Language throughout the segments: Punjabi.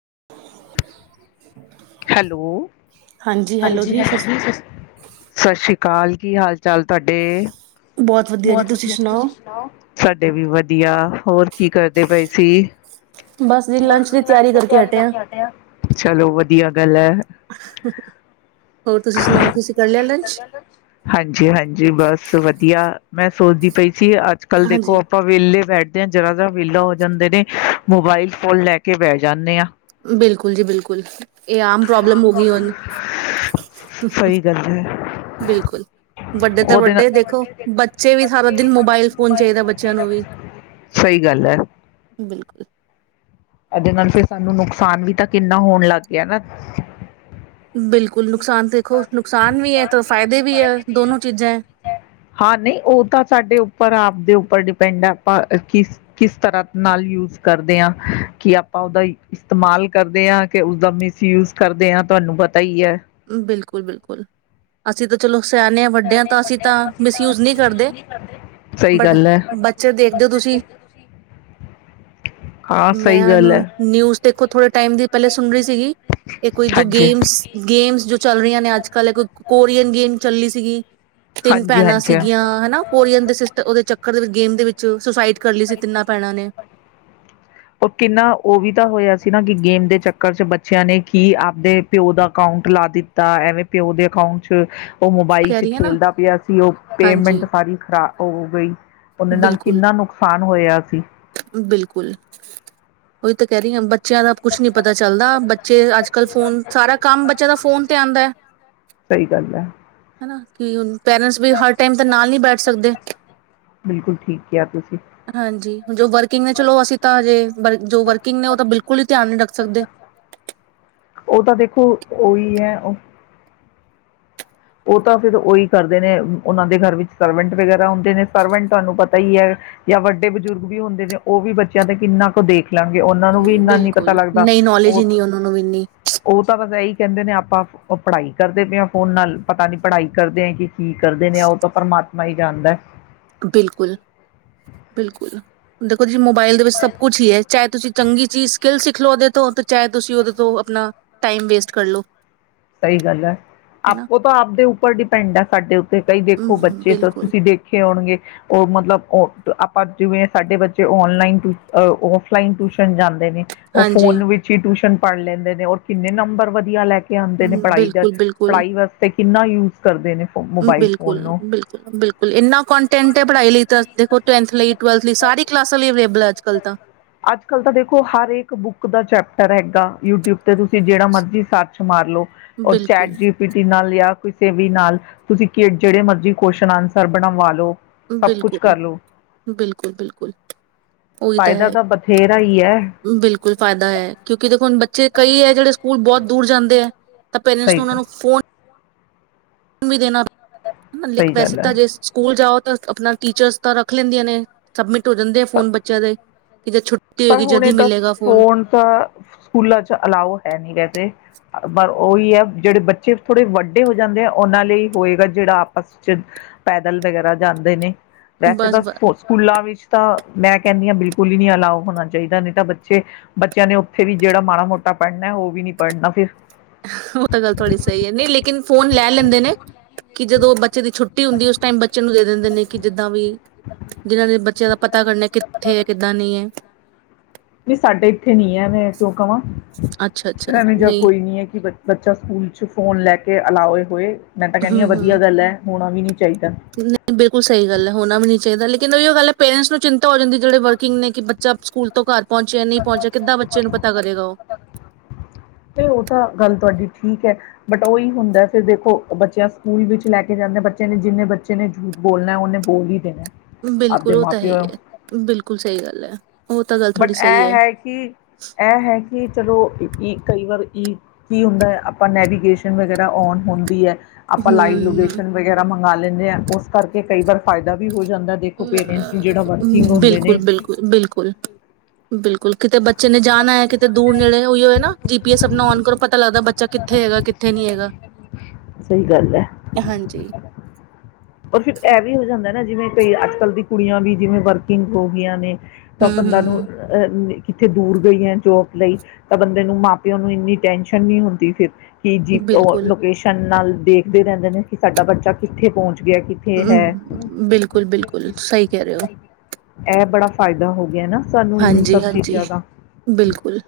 [unintelligible] ਹੈਲੋ ਹਾਂਜੀ ਹਾਂ [unintelligible] ਹੈਲੋ ਜੀ ਸਸ ਸਤਿ ਸ਼੍ਰੀ ਕਾਲ ਕੀ ਹਾਲ ਚਾਲ ਤੁਹਾਡੇ [unintelligible] ਬਹੁਤ ਵਧੀਆ ਜੀ ਤੁਸੀਂ ਸੁਣਾਓ ਸਾਡੇ ਵੀ ਵ ਵਧੀਆ ਹੋਰ ਕੀ ਕਰਦੇ ਪਏ ਸੀ ਬਸ ਜੀ ਲੰਚ ਦੀ ਤਿਆਰੀ ਕਰਕੇ ਹਟੇ ਆਂ ਚਲੋ ਵ ਦੀਆਂ ਗੱਲ ਹੈ ਹੋਰ ਤੁਸੀਂ ਸੁਣਾਓ ਤੁਸੀਂ ਕਰ ਲਿਆ ਲੰਚ? ਹਾਂਜੀ ਹਾਂਜੀ ਬਸ ਵਧੀਆ ਮੈਂ ਸੋਚਦੀ ਪਈ ਸੀ ਅੱਜ ਕੱਲ੍ਹ ਦੇਖੋ ਹਾਂਜੀ ਆਪਾਂ ਵਿਹਲੇ ਬੈਠ ਜ਼ਰਾ ਜਰਾ ਵਿਲਾ ਹੋ ਜਾਂਦੇ ਨੇ ਮੋਬਾਇਲ ਫੋਨ ਲੈ ਕੇ ਬਹਿ ਜਾਨੇ ਹਾਂ ਬਿਲਕੁਲ ਜੀ ਬਿਲਕੁਲ ਇਹ ਆਮ ਪ੍ਰੋਬਲਮ ਹੋ ਗਈ ਹੁਣ ਸਹੀ ਗੱਲ ਹੈ ਬਿਲਕੁਲ ਵੱਡੇ ਤਾਂ ਵੱਡੇ ਦੇਖੋ ਬੱ ਬੱਚੇ ਵੀ ਸਾਰਾ ਦਿਨ ਮੋਬਾਇਲ ਫੋਨ ਨੂੰ ਚਾਹੀਦਾ ਵੀ ਸਹੀ ਗੱਲ ਹੈ ਬਿਲਕੁਲ। ਇਹਦੇ ਨਾਲ ਫਿਰ ਸਾਨੂੰ ਨੁਕਸਾਨ ਵੀ ਤਾਂ ਕਿੰਨਾ ਹੋਣ ਲੱਗ ਗਿਆ ਨਾ ਬਿਲਕੁਲ ਨੁਕਸਾਨ ਦੇਖੋ ਨੁਕਸਾਨ ਵੀ ਹੈ ਤਾਂ ਫਾਇਦੇ ਵੀ ਹੈ ਦੋਨੋ ਚੀਜ਼ਾਂ ਹੈ। ਹਾਂ ਨਹੀਂ ਉਹ ਤਾਂ ਸਾਡੇ ਉੱਪਰ ਆਪ ਦਿਓ ਉੱਪਰ ਡਿਪੈਂਡ ਹੈ ਆਪਾਂ ਕਿਸ ਕਿਸ ਤਰ੍ਹਾਂ ਨਾਲ ਯੂਜ ਕਰਦੇ ਹਾਂ ਕੀ ਆਪਾਂ ਉਹਦਾ ਇਸਤੇਮਾਲ ਕਰਦੇ ਹਾਂ ਕਿ ਉਸਦਾ ਮਿਸਯੂਜ ਕਰਦੇ ਹਾਂ ਤੁਹਾਨੂੰ ਪਤਾ ਹੀ ਹੈ ਬਿਲਕੁਲ ਬਿਲਕੁਲ ਅਸੀਂ ਤਾਂ ਚਲੋ ਸਿਆਨੇ ਵੱਡੇ ਆ ਤਾਂ ਅਸੀਂ ਤਾਂ ਮਿਸਯੂਜ ਨਹੀਂ ਕਰਦੇ ਸਹੀ ਬਟ ਗੱਲ ਹੈ ਬੱਚੇ ਦੇਖਦੇ ਹੋ ਤੁਸੀਂ ਹਾਂ ਮੈਂ ਸਹੀ ਗੱਲ ਹੈ ਉਹਨੂੰ ਨਿਊਜ਼ ਦੇਖੋ ਥੋੜੇ ਟਾਈਮ ਦੀ ਪਹਿਲੇ ਸੁਣ ਰਹੀ ਸੀਗੀ ਇਹ ਕੋਈ ਜੋ ਹਾਂਜੀ ਗੇਮਸ ਗੇਮਸ ਜੋ ਚੱਲ ਰਹੀਆਂ ਨੇ ਅੱਜ ਕੱਲ੍ਹ ਇੱਕ ਕੋਰੀਅਨ ਗੇਮ ਚੱਲੀ ਸੀਗੀ ਤਿੰਨ ਹਾਂਜੀ ਭੈਣਾਂ ਹਾਂਜੀ ਸੀਗੀਆਂ ਹਨਾ ਕੋਰੀਅਨ ਦੇ ਸਿਸ ਤੇ ਉਹਦੇ ਚੱਕਰ ਦੇ ਵਿੱਚ ਗੇਮ ਦੇ ਵਿੱਚ ਸੁਸਾਈਡ ਕਰ ਲਈ ਸੀ ਤਿੰਨਾਂ ਭੈਣਾਂ ਨੇ ਕਿੰਨਾ ਉਹ ਕਿੰਨਾ ਉਹ ਵੀ ਤਾਂ ਹੋਇਆ ਸੀ ਨਾ ਕਿ ਗੇਮ ਦੇ ਚੱਕਰ ਚ ਬੱਚਿਆਂ ਨੇ ਕੀ ਆਪਦੇ ਪਿਓ ਦਾ ਅਕਾਊਂਟ ਲਾ ਦਿੱਤਾ ਐਵੇਂ ਪਿਓ ਦੇ ਅਕਾਊਂਟ ਚ ਉਹ ਮੋਬਾਈਲ ਕਹਿ ਚ ਰਹੀ ਹੈ ਨਾ ਖੇਲਦਾ ਪਿਆ ਸੀ ਉਹ ਹਾਂਜੀ ਪੇਮੈਂਟ ਸਾਰੀ ਖਰਾ ਹੋ ਗਈ ਉਹਦੇ ਨਾਲ ਬਿਲਕੁਲ ਕਿੰਨਾ ਨੁਕਸਾਨ ਹੋਇਆ ਸੀ ਬਿਲਕੁਲ ਉਹੀ ਕਹਿ ਰਹੀ ਆ ਬੱਚਿਆਂ ਦਾ ਕੁਛ ਨੀ ਪਤਾ ਚੱਲਦਾ ਬੱਚੇ ਅੱਜ ਕੱਲ ਫੋਨ ਸਾਰਾ ਕੰਮ ਬੱਚਿਆਂ ਦਾ ਫੋਨ ਤੇ ਆਉਂਦਾ ਹੈ ਸਹੀ ਗੱਲ ਹੈ ਹਨਾ ਕਿ ਹੁਣ ਪੇਰੈਂਟਸ ਵੀ ਹਰ ਟਾਈਮ ਤਾਂ ਨਾਲ ਨਹੀਂ ਬੈਠ ਸਕਦੇ ਬਿਲਕੁਲ ਠੀਕ ਕਿਹਾ ਤੁਸੀਂ ਹਾਂਜੀ ਜੋ ਵਰਕਿੰਗ ਨੇ ਚਲੋ ਅਸੀਂ ਤਾਂ ਹਜੇ ਜੋ ਵਰਕਿੰਗ ਨੇ ਉਹ ਤਾਂ ਬਿਲਕੁਲ ਹੀ ਧਿਆਨ ਨੀ ਰੱਖ ਸਕਦੇ ਓ ਉਹ ਤਾਂ ਫਿਰ ਉਹੀ ਕਰਦੇ ਨੇ ਉਹਨਾਂ ਦੇ ਘਰ ਵਿੱਚ ਸਰਵੈਂਟ ਵਗੈਰਾ ਹੁੰਦੇ ਨੇ ਸਰਵੈਂਟ ਤੁਹਾਨੂੰ ਪਤਾ ਹੀ ਹੈ ਜਾਂ ਵੱਡੇ ਬਜ਼ੁਰਗ ਵੀ ਹੁੰਦੇ ਨੇ ਉਹ ਵੀ ਬੱਚਿਆਂ ਤੇ ਕਿੰਨਾ ਕੁ ਦੇਖ ਲਣਗੇ ਉਹਨਾਂ ਨੂੰ ਵੀ ਇੰਨਾ ਨ ਪਤਾ ਬਿਲਕੁਲ ਲੱਗਦਾ ਨਹੀਂ ਨੌਲੇਜ ਉਹ ਹੀ ਨਹੀਂ ਉਹਨਾਂ ਨੂੰ ਇੰਨੀ ਉਹ ਤਾਂ ਵਸ ਇਹੀ ਕਹਿੰਦੇ ਨੇ ਆਪਾਂ ਪੜ੍ਹਾਈ ਕਰਦੇ ਪਏ ਹਾਂ ਫੋਨ ਨਾਲ ਪਤਾ ਨੀ ਪੜ੍ਹਾਈ ਕਰਦੇ ਹੈ ਕਿ ਕੀ ਕਰਦੇ ਨੇ ਉਹ ਤਾਂ ਪਰਮਾਤਮਾ ਮਾਈ ਜਾਂਦਾ ਬਿਲਕੁਲ ਬਿਲਕੁਲ [unintelligible] ਮੋਬਾਇਲ ਦੇ ਵਿੱਚ ਸਭ ਕੁੱਛ ਹੀ ਹੈ ਚਾਹੇ ਤੁਸੀਂ ਚੰਗੀ ਚੀਜ਼ ਸਕਿੱਲ ਸਿੱਖ ਲਓ ਉਹਦੇ ਤੋਂ ਚਾਹੇ ਤੁਸੀਂ ਉਹਦੇ ਤੋਂ ਆਪਣਾ ਟਾਈਮ ਵੇਸਟ ਕਰ ਲੋ ਸਹੀ ਗੱਲ ਹੈ ਆਪੋ ਤਾਂ ਆਪਦੇ ਉੱਪਰ ਡਿਪੈਂਡ ਹੈ ਸਾਡੇ ਉੱਤੇ ਕਈ ਦੇਖੋ ਹਮ, ਬੱਚੇ ਤਾਂ ਬਿਲਕੁਲ ਤੁਸੀਂ ਦੇਖੇ ਹੋਣਗੇ ਉਹ ਮਤਲਬ ਆਪਾਂ ਜਿਵੇਂ ਸਾਡੇ ਬੱਚੇ ਔਨਲਾਈਨ ਔਫਲਾਈਨ ਟਿਊਸ਼ਨ ਜਾਂਦੇ ਨੇ ਉਹ ਹਾਂਜੀ ਫੋਨ ਵਿੱਚ ਹੀ ਟਿਊਸ਼ਨ ਪੜ੍ਹ ਲੈਂਦੇ ਨੇ ਔਰ ਕਿੰਨੇ ਨੰਬਰ ਵਧੀਆ ਲੈ ਕੇ ਆਉਂਦੇ ਨੇ ਹਮ, ਪੜ੍ਹਾਈ ਦਾ ਬਿਲਕੁਲ ਬਿਲਕੁਲ ਪੜ੍ਹਾਈ ਵਾਸਤੇ ਕਿੰਨਾ ਯੂਜ਼ ਬਿਲਕੁਲ ਬਿਲਕੁਲ ਬਿਲਕੁਲ ਇਨਾ ਕੰਟੈਂਟ ਹੈ ਪੜ੍ਹਾਈ ਲਈ ਤ ਦੇੋ ਟੈਂ ਲਈ ਟਵਲਥ ਲਈ ਸਾਰੀ ਕਲਾਸਾਂ ਲਈ ਅਵੇਲਏਬਲ ਅਜ ਕਲ ਅੱਜ ਕੱਲ ਤਾਂ ਦੇਖੋ ਹਰ ਇੱਕ ਬੁੱਕ ਦਾ ਚੈਪਟਰ ਹੈਗਾ ਯੂਟਿਊਬ ਤੇ ਤੁਸੀਂ ਜਿਹੜਾ ਮਰਜ਼ੀ ਸੱਚ ਚ ਮਾਰ ਲੋੋ ਉਹਰ ਚੈਟ ਬਿਲਕੁਲ ਜੀ ਪੀ ਟੀ ਨਾਲ ਲਿਆ ਕਿਸੇ ਵੀ ਨਾਲ ਤੁਸੀਂ ਜਿਹੜੇ ਮਰਜ਼ੀ ਕੁਸ਼ਚਨ ਆਨਸਰ ਬਣਾਵਾ ਲਓ ਸਭ ਕੁਝ ਬਿਲਕੁਲ ਕਰ ਲਓ ਬਿਲਕੁਲ ਬਿਲਕੁਲ ਉਹੀ ਤਾਂ ਫਾਇਦਾ ਹੈ ਬਥੇਰਾ ਹੀ ਹੈ ਬਿਲਕੁਲ ਫਾਇਦਾ ਹੈ ਕਿਉਂਕਿ ਦੇਖੋੁਣ ਬੱਚੇ ਕਈ ਹੈ ਜਿਹੜੇ ਸਕੂਲ ਬਹੁਤ ਦੂਰ ਜਾਂਦੇ ਤੇ ਤਾਂ ਪੇਰੈਂਟਸ ਸਹੀ ਨੂੰ ਉਹ ਗੱਲ ਨੂੰ ਫੋਨ ਤੁਨ ਵੀ ਦੇਣਾ ਹਨ ਲ ਸਹੀ ਵੈਸੇ ਗੱਲ ਹੈ ਤਾਂ ਜੇ ਸਕੂਲ ਜਾਓ ਆਪਣਾ ਟੀਚਰਸ ਤਾਂ ਪੱਕਾ ਰੱਖ ਲੈਂਦੀਆਂ ਨੇ ਸਬਮਿਟ ਹੋ ਜਾਂਦੇ ਆ ਫੋਨ ਬੱਚਿਆਂ ਦੇ ਜਦ ਛੁੱਟੀ ਪਰ ਹੋਏਗੀ ਜਦ ਹੁਣੇ ਹੀ ਇਹ ਤਾਂ ਮਿਲੇਗਾ ਫੋਨ ਤਾਂ ਸਕੂਲਾਂ ਚ ਅਲਾਓ ਹੈ ਨਹੀਂ ਰਹਦੇ ਪਰ ਉਹੀ ਹੈ ਜਿਹੜੇ ਬੱਚੇ ਥੋੜ੍ਹੇ ਵੱਡੇ ਹੋ ਜਾਂਦੇ ਆ ਉਹਨਾਂ ਲਈ ਹੋਏਗਾ ਜਿਹੜਾ ਆਪਸ ਚ ਪੈਦਲ ਵਗੈਰਾ ਜਾਂਦੇ ਨੇ ਵੈਸੇ ਬਸ ਤਾਂ ਬਸ ਸਕੂਲਾਂ ਵਿੱਚ ਤਾਂ ਮੈਂ ਕਹਿੰਦੀ ਹਾਂ ਬਿਲਕੁਲ ਹੀ ਨੀ ਅਲਾਓ ਹੋਣਾ ਚਾਹੀਦਾ ਨਹੀਂ ਤਾਂ ਬੱਚੇ ਬੱਚਿਆਂ ਨੇ ਉੱਥੇ ਵੀ ਜਿਹੜਾ ਮਾੜਾ ਮੋਟਾ ਪੜ੍ਹਨਾ ਉਹ ਵੀ ਨਹੀਂ ਪੜ੍ਹਨਾ ਫਿਰ ਉਹ ਤਾਂ ਗੱਲ ਥੋੜ੍ਹੀ ਸਹੀ ਹੈ ਨਹੀਂ ਲੇਕਿਨ ਫੋਨ ਲੈ ਲੈਂਦੇ ਨੇ ਕਿ ਜਦੋਂ ਬੱਚੇ ਦੀ ਛੁੱਟੀ ਹੁੰਦੀ ਉਸ ਟਾਈਮ ਬੱਚੇ ਨੂੰ ਦੇ ਦਿੰਦੇ ਨੇ ਕਿ ਜਿੱਦਾਂ ਵੀ ਜਿਨਾਂ ਦੇ ਬੱਚਿਆਂ ਦਾ ਪਤਾ ਕਰਨਾ ਕਿੱਥੇ ਹੈ ਕਿੱਦਾਂ ਨਹੀਂ ਹੈ ਵੀ ਸਾਡੇ ਇੱਥੇ ਨੀ ਹੈ ਮੈਂ ਕਿਉਂ ਕਹਾਂ ਅੱਛਾ ਅੱਛਾ ਇਹਣੇ ਜਾਂ ਨਹੀਂ ਕੋਈ ਨੀ ਹੈ ਕਿ ਬ ਬੱਚਾ ਸਕੂਲ ਚ ਫੋਨ ਲੈ ਕੇ ਅਲਾਓ ਹੋਏ ਮੈਂ ਤਾਂ ਕਹਿੰਦੀ ਹਮ ਹਾਂ ਵਧੀਆ ਹਮ ਗੱਲ ਹੈ ਹੋਣਾ ਵੀ ਨਹੀਂ ਚਾਹੀਦਾ ਨਹੀਂ ਬਿਲਕੁਲ ਸਹੀ ਗੱਲ ਹੈ ਹੋਣਾ ਵੀ ਨਹੀਂ ਚਾਹੀਦਾ ਲੇਕਨ ਕਹਿੰਦਾ ਵੀ ਉਹ ਗੱਲ ਹੈ ਪੇਰੈਂਟਸ ਨੂੰ ਚਿੰਤਾ ਹੋ ਜਾਂਦੀ ਜਿਹੜੇ ਵਰਕਿੰਗ ਕਿ ਬੱਚਾ ਸਕੂਲ ਤੋਂ ਘਰ ਪਹੁੰਚਿਆ ਨਹੀਂ ਪਹੁੰਚਿਆ ਕਿੱਦਾਂ ਬੱਚੇ ਨੂੰ ਪਤਾ ਕਰੇਗਾ ਉਹ ਤੇ ਉਹ ਤਾਂ ਗੱਲ ਤੁਹਾਡੀ ਠੀਕ ਹੈ ਬਟ ਉਹੀ ਹੁੰਦਾ ਫਿਰ ਦੇਖੋ ਬੱਚਿਆਂ ਸਕੂਲ ਵਿੱਚ ਲੈ ਕੇ ਜਾਂਦੇ ਬੱਚਿਆਂ ਨੇ ਜਿੰਨੇ ਬੱਚੇ ਨੇ ਝੂਠ ਬੋਲਣਾ ਉਹਨੇ ਬੋਲ ਹੀ ਦੇਣਾ ਬਿਲਕੁਲ ਆਪਦੇ ਉਹ ਮਾਂ ਤਾਂ ਹੈਹੀ ਪਿਓ ਹੈ ਬਿਲਕੁਲ ਸਹੀ ਗੱਲ ਹੈ ਉਹ ਤਾਂ ਗੱਲ ਥੋੜੀ ਬਟ ਸਹੀ ਇਹ ਹੈ ਕਿ, ਇਹ ਹੈ ਕਿ, ਚਲੋ ਕਈ ਵਾਰ ਈ ਕੀ ਹੁੰਦਾ ਆਪਾਂ ਨੈਵੀਗੇਸ਼ਨ ਵਗੈਰਾ ਔਨ ਹੁੰਦੀ ਹੈ। ਆਪਾਂ ਲਾਈਵ ਹਮ ਲੋਕੇਸ਼ਨ ਵਗੈਰਾ ਮੰਗ ਮੰਨ ਲੈਂਦੇ ਆ ਉਸ ਕਰਕੇ ਕਈ ਵਾਰ ਫਾਇਦਾ ਵੀ ਹੋ ਜਾਂਦਾ ਦੇਖੋ ਪੇਰੈਂਟਸ ਨੂੰ ਜਿਹੜਾ ਵਰਕਿੰਗ ਅਮ, ਹੁੰਦੇ ਨੇ ਬਿਲਕੁਲ ਬਿਲਕੁਲ ਬਿਲਕੁਲ। ਬਿਲਕੁਲ ਕਿਤੇ ਬੱਚੇ ਨੇ ਜਾਣਾ ਹੈ। ਕਿਤੇ ਦੂਰ ਨੇੜੇ ਹੋਈ ਹੋ ਨਾ ਜੀ ਪੀ ਐਸ ਆਪਣਾ ਔਨ ਕਰੋ ਪਤਾ ਲੱਗਦਾ ਬੱਚਾ ਕਿੱਥੇ ਹੈਗਾ, ਕਿੱਥੇ ਨੀ ਹੈਗਾ, ਸਹੀ ਗੱਲ ਹੈ ਹਾਂਜੀ। ਔਰ ਫਿਰ ਇਹ ਵੀ ਹੋ ਜਾਂਦਾ ਜਿਵੇਂ ਕਈ ਅੱਜ ਕੱਲ੍ਹ ਦੀ ਕੁੜੀਆਂ ਵੀ ਜਿਵੇਂ ਵਰਕਿੰਗ ਹੋ ਗਈਆਂ ਨੇ ਤਾਂ ਹਮ ਬੰਦਾ ਨੂੰ ਹਮ ਅਹ ਨੀ ਕਿੱਥੇ ਦੂਰ ਗਈ ਹੈ ਜੋਬ ਲਈ ਤਾਂ ਬੰਦੇ ਨੂੰ ਮਾਂ- ਪਿਓ ਨੂੰ ਇੰਨੀ ਟੈਂਸ਼ਨ ਨਹੀਂ ਹੁੰਦੀ ਫਿਰ। ਕਿ ਜੀਪੀ ਔ ਬਿਲਕੁਲ ਲੋਕੇਸ਼ਨ ਨਾਲ ਦੇਖਦੇ ਰਹਿੰਦੇ ਨੇ ਕਿ ਸਾਡਾ ਬੱਚਾ ਕਿੱਥੇ ਪਹੁੰਚ ਗਿਆ ਕਿੱਥੇ ਹੈ ਹਮ ਬਿਲਕੁਲ- ਬਿਲਕੁਲ ਸਹੀ ਕਹਿ ਰਹੇ ਹੋ। ਇਹ ਬੜਾ ਫਾਇਦਾ ਹੋ ਗਿਆ ਨਾ। ਸਾਨੂੰ ਇਹ ਹਾਂਜੀ ਸਭ ਹਾਂਜੀ, ਚੀਜ਼ਾਂ ਦਾ ਬਿਲਕੁਲ,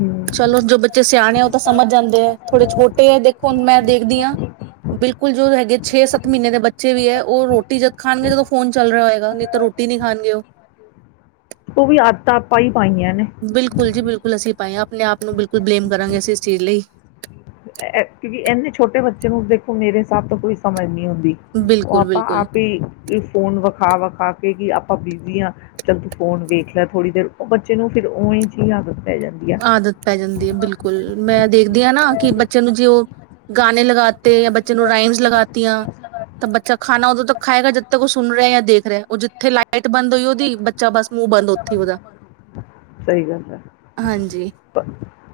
ਹਮ, ਚਲੋ ਜੋ ਬੱਚੇ ਸਿਆਣੇ ਆ ਉਹ ਤਾਂ ਸਮਝ ਜਾਂਦੇ ਆ ਥੋੜੇ ਛੋਟੇ ਹੈ ਦੇਖੋ ਮੈਂ ਦੇਖਦੀ ਹਾਂ, ਬਿਲਕੁਲ ਜੋ ਹੈਗੇ ਛੇ -ਸੱਤ ਮਹੀਨੇ ਦੇ ਬੱਚੇ ਵੀ ਹੈ। ਉਹ ਰੋਟੀ ਜਦ ਖਾਣਗੇ ਜਦੋ ਫੋਨ ਚੱਲ ਰਿਹਾ ਹੋਏਗਾ ਨਹੀਂ ਤਾਂ ਰੋਟੀ ਨੀ ਖਾਣਗੇ ਔਹ। ਉਹ ਵੀ ਆਦਤਾ ਪਾਈ ਬਿਲਕੁਲ ਜੀ, ਬਿਲਕੁਲ ਅਸੀਂ ਪਾਈ ਹਾਂ ਆਪਣੇ ਆਪ ਨੂੰ ਬਿਲਕੁਲ ਬਲੇਮ ਕਰਾਂਗੇ ਅਸੀਂ ਇਸ ਚੀਜ਼ ਲਈ। ਅਹ ਅ ਕਿਉਂਕਿ ਇੰਨੇ ਛੋਟੇ ਬੱਚੇ ਨੂੰ ਦੇਖੋ ਮੇਰੇ ਹਿਸਾਬ ਤੋਂ ਕੋਈ ਸਮਝ ਨੀ ਹੁੰਦੀ ਦੀ, ਔਹ ਬਿਲਕੁਲ ਆਪਾਂ ਬਿਲਕੁਲ ਆਪ ਹੀ ਫੋਨ ਵਖਾ-ਵਖਾ ਕਿ ਆਪਾਂ ਬਿਜ਼ੀ ਹਾਂ ਚੱਲ ਤੂੰ ਫੋਨ ਵੇਖ ਲੈ ਥੋੜੀ ਦੇਰ ਉਹ ਬੱਚੇ ਨੂੰ ਫਿਰ ਉਵੀ ਜਈ ਆਦਤ ਪੈ ਜਾਂਦੀ ਆ ਆਦਤ ਪੈ ਜਾਂਦੀ ਏ। ਬਿਲਕੁਲ ਮੈਂ ਦੇਖਦੀ ਆ ਨਾ ਕਿ ਬੱਚੇ ਨੂੰ ਜੇ ਉਹ ਗਾਣੇ ਲਗਾਤੇ ਜਾਂ ਬੱਚੇ ਨੂੰ ਰਾਈਮਸ ਲਗਾਤੀਆਂ, ਤਾਂ ਬੱਚਾ ਖਾਣਾ ਉਦੋਂ ਤੱਕ ਖਾਏਗਾ ਜੱਦ ਤੱਕ ਉਹ ਸੁਣ ਰਿਹਾ, ਦੇਖ ਰਿਹਾ। ਉਹ ਜਿੱਥੇ ਲਾਈਟ ਬੰਦ ਹੋਈ ਉਹਦੀ ਬੱਚਾ ਬਸ ਮੂੰਹ ਬੰਦ ਉੱਥੇ ਹੀ ਉਹਦਾ ਸਹੀ ਗੱਲ ਏ। ਹਾਂਜੀ ਪ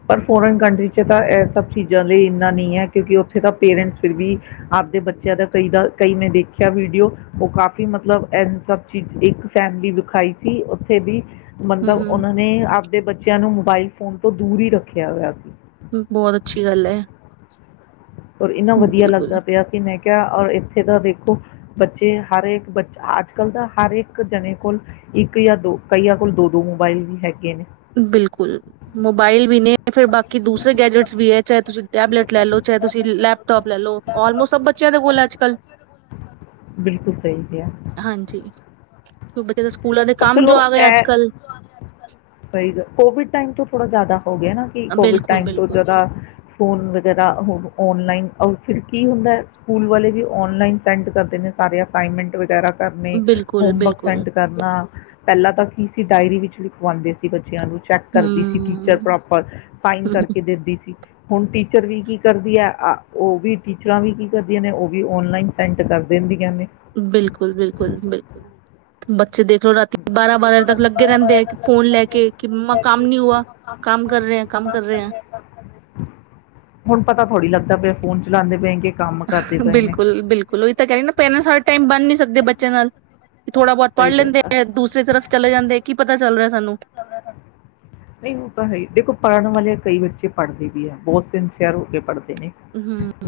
ਪਰ ਫੋਰਨ ਕੰਟਰੀ ਚ ਤਾਂ ਏ ਇਹ ਸਭ ਚੀਜ਼ਾਂ ਲਈ ਇੰਨਾ ਨਹੀਂ ਹੈ, ਕਿਉਂਕਿ ਉੱਥੇ ਤਾਂ ਪੇਰੈਂਟਸ ਫਿਰ ਵੀ ਆਪਦੇ ਬੱਚਿਆਂ ਦਾ ਕਈ ਦਾ ਕਈ ਨੇ ਦੇਖਿਆ ਵੀਡੀਓ ਉਹ ਕਾਫ਼ੀ ਮਤਲਬ ਏ ਸਭ ਚੀਜ਼ ਇੱਕ ਫੈਮਿਲੀ ਵਿਖਾਈ ਸੀ। [unintelligible] ਹੂੰ ਮਤਲਬ ਹੂੰ ਉਹਨਾਂ ਨੇ ਆਪਦੇ ਬੱਚਿਆਂ ਨੂੰ ਮੋਬਾਈਲ ਫੋਨ ਤੋਂ ਦੂਰ ਹੀ ਰੱਖਿਆ ਦਾ ਸੀ। ਬਹੁਤ ਅੱਛੀ ਗੱਲ ਏ। ਔਰ ਇੰਨਾ ਵਧੀਆ ਬਿਲਕੁਲ। ਲੱਗਦਾ ਪਿਆ ਸੀ ਮੈਂ ਔਰ ਇੱਥੇ ਤਾਂ ਵੇਖੋ ਬੱਚੇ ਹਰ ਇੱਕ ਬੱਚਾ ਅੱਜ ਕੱਲ ਤਾਂ ਹਰ ਇੱਕ ਜਣੇ ਕੋਲ ਇੱਕ ਯਾਂ ਦੋ ਕਈਆਂ ਕੋਲ ਦੋ-ਦੋ ਮੋਬਾਇਲ ਵੀ ਹੈਗੇ। ਨੇ ਬਿਲਕੁਲ ਮੋਬਾਇਲ ਵੀ ਨੇ ਫਿਰ ਬਾਕੀ ਦੂਸਰੇ ਗੈਜਟਸ ਵੀ ਏ ਚਾਹੇ ਤੁਸੀਂ ਟੈਬਲੇਟ ਲੈ ਲਓ, ਚਾਹੇ ਤੁਸੀਂ ਲੈਪਟੋਪ ਲੈ ਲਓ ਆਲਮੋਸਟ ਸਭ ਬੱਚਿਆਂ ਦੇ ਕੋਲ ਅੱਜ ਕੱਲ। ਬਿਲਕੁਲ ਸਹੀ ਕਿਹਾ ਹਾਂਜੀ। [unintelligible] ਸਕੂਲਾਂ ਦੇ ਪਰ ਕੰਮ ਚਲੋ ਜੋ ਆ ਗਏ ਅੱਜ ਐ ਕੱਲ ਸਹੀ ਗੱਲ ਕੋਵਿਡ ਟਾਈਮ ਤੋਂ ਥੋੜਾ ਜ਼ਿਆਦਾ। ਹੋ ਗਿਆ ਨਾ ਕਿ ਕੋਵਿਡ ਬਿਲਕੁਲ ਟਾਈਮ ਤੋਂ ਬਿਲਕੁਲ ਜਿਆਦਾ ਫੋਨ ਵਗੈਰਾ ਆਨਲਾਈਨ ਔਰ ਫਿਰ ਕੀ ਹੁੰਦਾ ਸਕੂਲ ਵਾਲੇ ਵੀ ਔਨਲਾਈਨ ਸੈਂਡ ਕਰਦੇ ਨੇ ਸਾਰੇ ਅਸਾਈਨਮੈਂਟ ਵਗੈਰਾ ਕਰਨੇ ਬਿਲਕੁਲ ਹੋਮਵਰਕ ਬਿਲਕੁਲ ਸੈਂਡਕਰਨਾ ਪਹਿਲਾਂ ਤਾਂ ਕੀ ਸੀ ਡਾਇਰੀ ਵਿੱਚ ਵੀ ਪਵਾਉਂਦੇ ਸੀ ਬੱਚੇ ਬੱਚਿਆਂ ਨੂੰ ਚੈੱਕ ਕਰਦੀ ਸੀ ਟੀਚਰ ਹਮ ਪ੍ਰੋਪਰ ਸਾਈਨ ਕਰਕੇ ਦਦੀ ਸੀ ਹੁਣ ਟੀਚਰ ਵੀ ਕੀ ਕਰਦੀ ਹੈ ਉਹ ਵੀ ਟੀਚਰਾਂ ਵੀ ਕੀ ਕਰਦੀਆਂ ਨੇ ਉਹ ਵੀ ਔਨਲਾਈਨ ਸੈਂਟ ਕਰ ਦਿੰਦੀਆਂ ਨੇ ਬਿਲਕੁਲ ਬਿਲਕੁਲ ਬਿਲਕੁਲ ਬ ਆ ਕਿ ਫੋਨ ਲੈ ਕੇ ਕਿ ਮੰਮਾ ਕੰਮ ਨਹੀਂ ਹੁਆ ਹੁਣ ਪਤਾ ਥੋੜੀ ਲਗਦਾ ਪਿਆ ਫੋਨ ਚ' ਚਲਾਉਂਦੇ ਪਏਗੇ ਬਿਲਕੁਲ ਬਿਲਕੁਲ ਉਹੀ ਤਾਂ ਕਹਿਣੀ ਨਾ ਪੇਰੈਂਟਸ ਹਰ ਟਾਈਮ ਬਣ ਨੀ ਸਕਦੇ ਬੱਚੇ ਨਾਲ ਥੋੜਾ ਬਹੁਤ ਪੜ੍ਹ ਸਹੀ ਗੱਲ ਲੈਂਦੇ ਆ ਦੂਸਰੇ ਤਰਫ਼ ਚਲੇ ਜਾਂਦੇ ਕੀ ਪਤਾ ਚੱਲ ਰਿਹਾ ਸਾਨੂੰ ਨਹੀਂ ਉਹ ਤਾਂ ਹੈ ਦੇਖੋ ਪੜ੍ਹਨ ਵਾਲੇ ਕਈ ਬੱਚੇ ਪੜ੍ਹਦੇ ਵੀ ਹੈ ਬਹੁਤ ਸਿੰਸੀਅਰ ਹੋ ਕੇ ਪੜ੍ਹਦੇ ਨੇ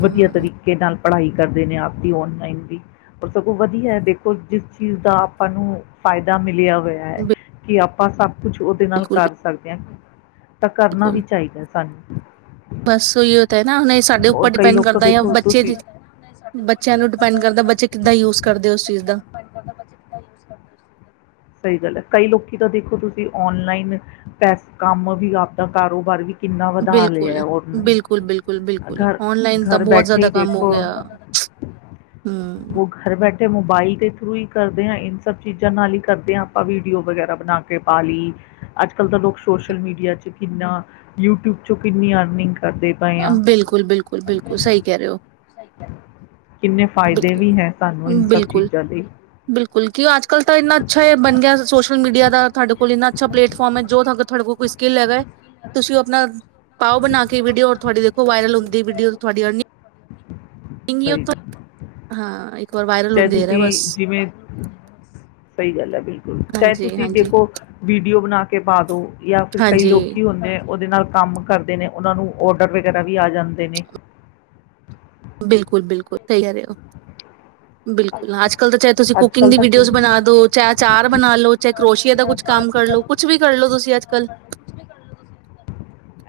ਵਧੀਆ ਤਰੀਕੇ ਨਾਲ ਪੜ੍ਹਾਈ ਕਰਦੇ ਨੇ ਆਪਦੀ ਔਨਲਾਈਨ ਦੀ ਪਰ ਸਗੋਂ ਵਧੀਆ ਹੈ ਦੇਖੋ ਜਿਸ ਚੀਜ਼ ਦਾ ਆਪਾਂ ਨੂੰ ਫਾਇਦਾ ਮਿਲਿਆ ਹੋਇਆ ਹੈ ਕਿ ਆਪਾਂ ਬਸਾ ਕੁਛ ਉਹਦੇ ਨਾਲ ਬਿਲਕੁਲ ਕਰ ਸਕਦੇ ਆਂ ਤਾਂ ਕਰਨਾ ਵੀ ਬਿਲਕੁਲ ਚਾਹੀਦਾ ਸੀ ਹਨ ਬਸ ਓਹੀਓ ਤਾਂ ਹੈ ਨਾ ਹੁਣ ਸਾਡੇ ਔਰ ਉੱਪਰ ਕਈ ਡਿਪੈਂਡ ਲੋਕ ਤਾਂ ਕਰਦਾ ਜਾਂ ਦੇਖੋ ਬੱਚੇ ਤੁਸੀਂ ਦੀ ਬੱਚਿਆਂ ਨੂੰ ਡਿਪੈਂਡ ਕਰਦਾ ਬੱਚੇ ਕਿੱਦਾਂ ਯੂਜ ਕਰਦੇ ਉਸ ਚੀਜ਼ ਦਾ ਸਹੀ ਗੱਲ ਹੈ ਕਈ ਲੋਕੀ ਤਾਂ ਦੇਖੋ ਤੁਸੀਂ ਔਨਲਾਈਨ ਪੈਸਾ ਕੰਮ ਵੀ ਆਪਦਾ ਕਾਰੋਬਾਰ ਵੀ ਕਿੰਨਾ ਵਧਾ ਲਿਆ ਬਿਲਕੁਲ ਹੈ ਔਨਲਾਈਨ ਬਿਲਕੁਲ ਬਿਲਕੁਲ ਬਿਲਕੁਲ ਘਰ ਔਨਲਾਈਨ ਤਾਂ ਘਰ ਬਹੁਤ ਬੈਠੇ ਹੀ ਜ਼ਿਆਦਾ ਕੰਮ ਹੋ ਦੇਖੋ ਗਿਆ ਹਮ ਉੱਥੇ ਮੋਬਾਈਲ ਦੇ ਥਰੂ ਹੀ ਕਰਦੇ ਹਾਂ ਇਨ ਸਭ ਚੀਜ਼ਾਂ ਨਾਲ ਹੀ ਕਰਦੇ ਹਾਂ ਆਪਾਂ ਵੀਡੀਓ ਵਗੈਰਾ ਬਣਾ ਕੇ ਪਾ ਲਈ ਅੱਜ ਕੱਲ ਤਾਂ ਲੋਕ ਸੋਸ਼ਲ ਮੀਡੀਆ ਚ ਕਿੰਨਾ ਯੂਟਿਊਬ ਚੋਂ ਕਿੰਨੀ ਅਰਨਿੰਗ ਕਰਦੇ ਪਏ ਆ ਬਿਲਕੁਲ ਬਿਲਕੁਲ ਬਿਲਕੁਲ ਸਹੀ ਕਹਿ ਰਹੇ ਹੋ ਕਿੰਨੇ ਫਾਇਦੇ ਵੀ ਬਿਲਕੁਲ ਹੈ ਸਾਨੂੰ ਇਨ ਸਭ ਬਿਲਕੁਲ ਚੀਜ਼ਾਂ ਲਈ ਬਿਲਕੁਲ ਕਿ ਅੱਜ ਕੱਲ ਤਾਂ ਇੰਨਾ ਅੱਛਾ ਬਣ ਗਿਆ ਸੋਸ਼ਲ ਮੀਡੀਆ ਦਾ ਤੁਹਾਡੇ ਕੋਲ ਕੋਲ ਇੰਨਾ ਅੱਛਾ ਪਲੇਟਫਾਰਮ ਹੈ ਜੋ ਤੁਹਾਡੇ ਕੋਲ ਕੋਈ ਸਕਿੱਲ ਹੈਗਾ ਤੁਸੀਂ ਆਪਣਾ ਪਾਓ ਬਣਾ ਕੇ ਵੀਡੀਓ ਉਹ ਵਾਇਰਲ ਹੁੰਦੀ ਵੀਡੀਓ ਤੁਹਾਡੀ ਅ ਸਹੀ ਹਾਂ ਵਾਰ ਵਾਇਰਲ ਚਾਹੇ ਹੁੰਦੇ ਤੁਸੀਂ ਰਿਹਾ ਬਸ ਜਿਵੇਂ ਸਹੀ ਗੱਲ ਹੈ ਬਿਲਕੁਲ ਚਾਹੇ ਹਾਂਜੀ ਤੁਸੀਂ ਹਾਂਜੀ ਦੇਖੋ ਵੀਡੀਓ ਬਣਾ ਕੇ ਪਾ ਦੋ ਜਾਂ ਫਿਰ ਕਈ ਲੋਕ ਹਾਂਜੀ ਹੁੰਦੇ ਉਹਦੇ ਨਾਲ ਕੰਮ ਕਰਦੇ ਨੇ ਉਹਨਾਂ ਨੂੰ ਔਡਰ ਵਗੈਰਾ ਵੀ ਆ ਜਾਂਦੇ ਨੇ ਬਿਲਕੁਲ। ਬਿਲਕੁਲ। ਸਹੀ ਕੈ ਰਹੇ ਓ। ਬਿਲਕੁਲ ਅਜ- ਕਲ ਚਾਹੇ ਤੁਸੀਂ ਅੱਜ ਕੁਕਿੰਗ ਕੱਲ੍ਹ ਦੀ ਤਾਂ ਕਿ ਵੀਡੀਓਜ ਬਣਾ ਦੋ, ਚਾਹੇ ਅਚਾਰ ਬਣਾਲੋ, ਚਾਹੇ ਕਰੋਸ਼ੀਏ ਦਾ ਕੁਛ ਕੰਮ ਕਰਲੋ, ਕੁਛ ਵੀ ਕਰਲੋ ਤੁਸੀ ਅਜ-ਕਲ।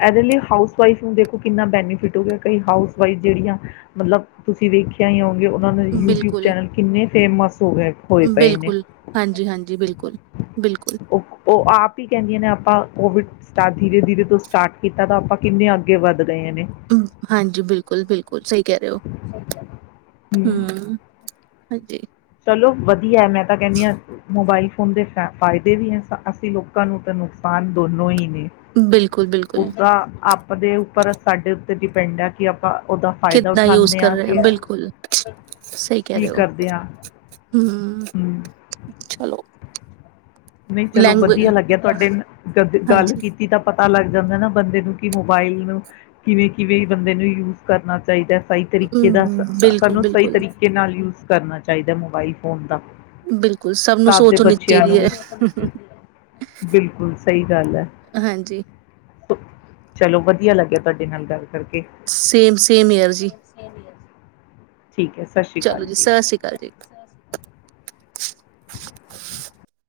ਇਹਦੇ ਲਈ ਹਾਊਸ ਵਾਈਫ ਨੂੰ ਦੇਖੋ ਕਿੰਨਾ ਬੈਨੀਫਿਟ ਹੋ ਗਿਆ, ਕਈ ਹਾਊਸ ਵਾਈਫ ਜਿਹੜੀਆਂ ਮਤਲਬ ਤੁਸੀਂ ਵੇਖਿਆ ਹੀ ਹੋ ਉਹਨਾਂ ਨੁ ਯੂਟਿਊਬ ਬਿਲਕੁਲ ਚੈਨ ਕਿੰਨੇ ਫੇਮਸ ਹੋ ਗਏ ਹੋਏ ਪਏ ਨੇ। ਬਿਲਕੁਲ ਹਾਂਜੀ ਹਾਂਜੀ ਬਿਲਕੁਲ ਬਿਲਕੁਲ ਉਹ ਆਪ ਹੀ ਕਹਿੰਦੀਆਂ ਨੇ, ਆਪਾਂ ਉਹ ਵੀ ਟ ਧੀਰੇ- ਧੀਰੇ ਤੋਂ ਸਟਾਰਟ ਕੀਤਾ ਤਾਂ, ਆਪਾਂ ਕਿੰਨੇ ਅੱਗੇ ਵਧ ਹਾਂਜੀ। ਬਿਲਕੁਲ- ਬਿਲਕੁਲ ਸਹੀ ਕਹਿ ਰਹੇ ਓ ਹੂੰ ਹੰ ਹਾਂਜੀ। ਚਲੋ ਵਧੀਆ ਹੈ ਮੈਂ ਤਾਂ, ਕਹਿੰਦੀ ਹਾਂ ਮੋਬਾਇਲ ਫੋਨ ਦੇ ਫ ਫਾਇਦੇ ਵੀ ਨੇ ਅਸੀਂ ਲੋਕਾਂ ਨੂੰ, ਤਾਂ ਨੁਕਸਾਨ ਦੋਨੋਂ ਹੀ ਨੇ ਬਿਲਕੁਲ। ਬਿਲਕੁਲ। ਆਪ ਦੇ ਉੱਪਰ, ਸਾਡੇ ਉੱਤੇ ਡਿਪੈਂਡ ਹੈ। ਕਿ, ਉਹਦਾ ਫਾਇਦਾ ਕਿੱਦਾਂ ਯੂਜ ਉਠਾਉਂਨੇ ਕਰ ਆ ਰਹੇ ਕਿ, ਬਿਲਕੁਲ, ਸਹੀ ਕਹਿ ਕੀ ਰਹੇ ਹੋ, ਕਰਦੇ ਹਾਂ। ਹੂੰ, ਚਲੋ ਨਹੀਂ ਚਲੋ, ਲੈਂਗੁਏਜ ਵਧੀਆ ਲੱਗਿਆ ਤੁਹਾਡੇ, ਗਦ ਗੱਲ ਹਾਂਜੀ, ਕੀਤੀ ਤਾ ਪਤਾ ਪਤਾ ਲੱਗ ਜਾਂਦਾ ਨਾ ਬੰਦੇ ਨੂੰ ਕਿ, ਮੋਬਾਇਲ ਨੂੰ ਕਿਵੇਂ- ਕਿਵੇਂ ਬੰਦੇ ਨੂੰ ਯੂਜ ਕਰਨਾ ਚਾਹੀਦਾ। ਸਹੀ ਤਰੀਕੇ ਦਾ ਸਾਨੂੰ, ਸਹੀ ਬਿਲਕੁਲ-ਬਿਲਕੁਲ, ਤਰੀਕੇ ਨਾਲ ਯੂਜ ਕਰਨਾ। ਚਾਹੀਦਾ ਮੋਬਾਈਲ ਫੋਨ, ਦਾ‌ ਬਿਲਕੁਲ। ਸਭ ਨੂੰ ਸੋਚ ਹੋਣੀ ਚਾਹੀਦੀ ਨੂੰ ਸਾਨੂੰ ਹੈ। ਵੀ ਬਿਲਕੁਲ ਸਹੀ ਗੱਲ ਹੈ ਹਾਂਜੀ। ਸੋ ਚਲੋ ਵਧੀਆ ਲੱਗਿਆ, ਤੁਹਾਡੇ ਨਾਲ ਗਲ ਸੇਮ- ਸੇਮ ਏਅਰ ਜੀ। ਠੀਕ ਹੈ। ਸਤਿ ਸ਼੍ਰੀ ਅਕਾਲ ਚਲੋ ਜੀ। ਸਤਿ ਸ਼੍ਰੀ ਜੀ। ਹ [unintelligible]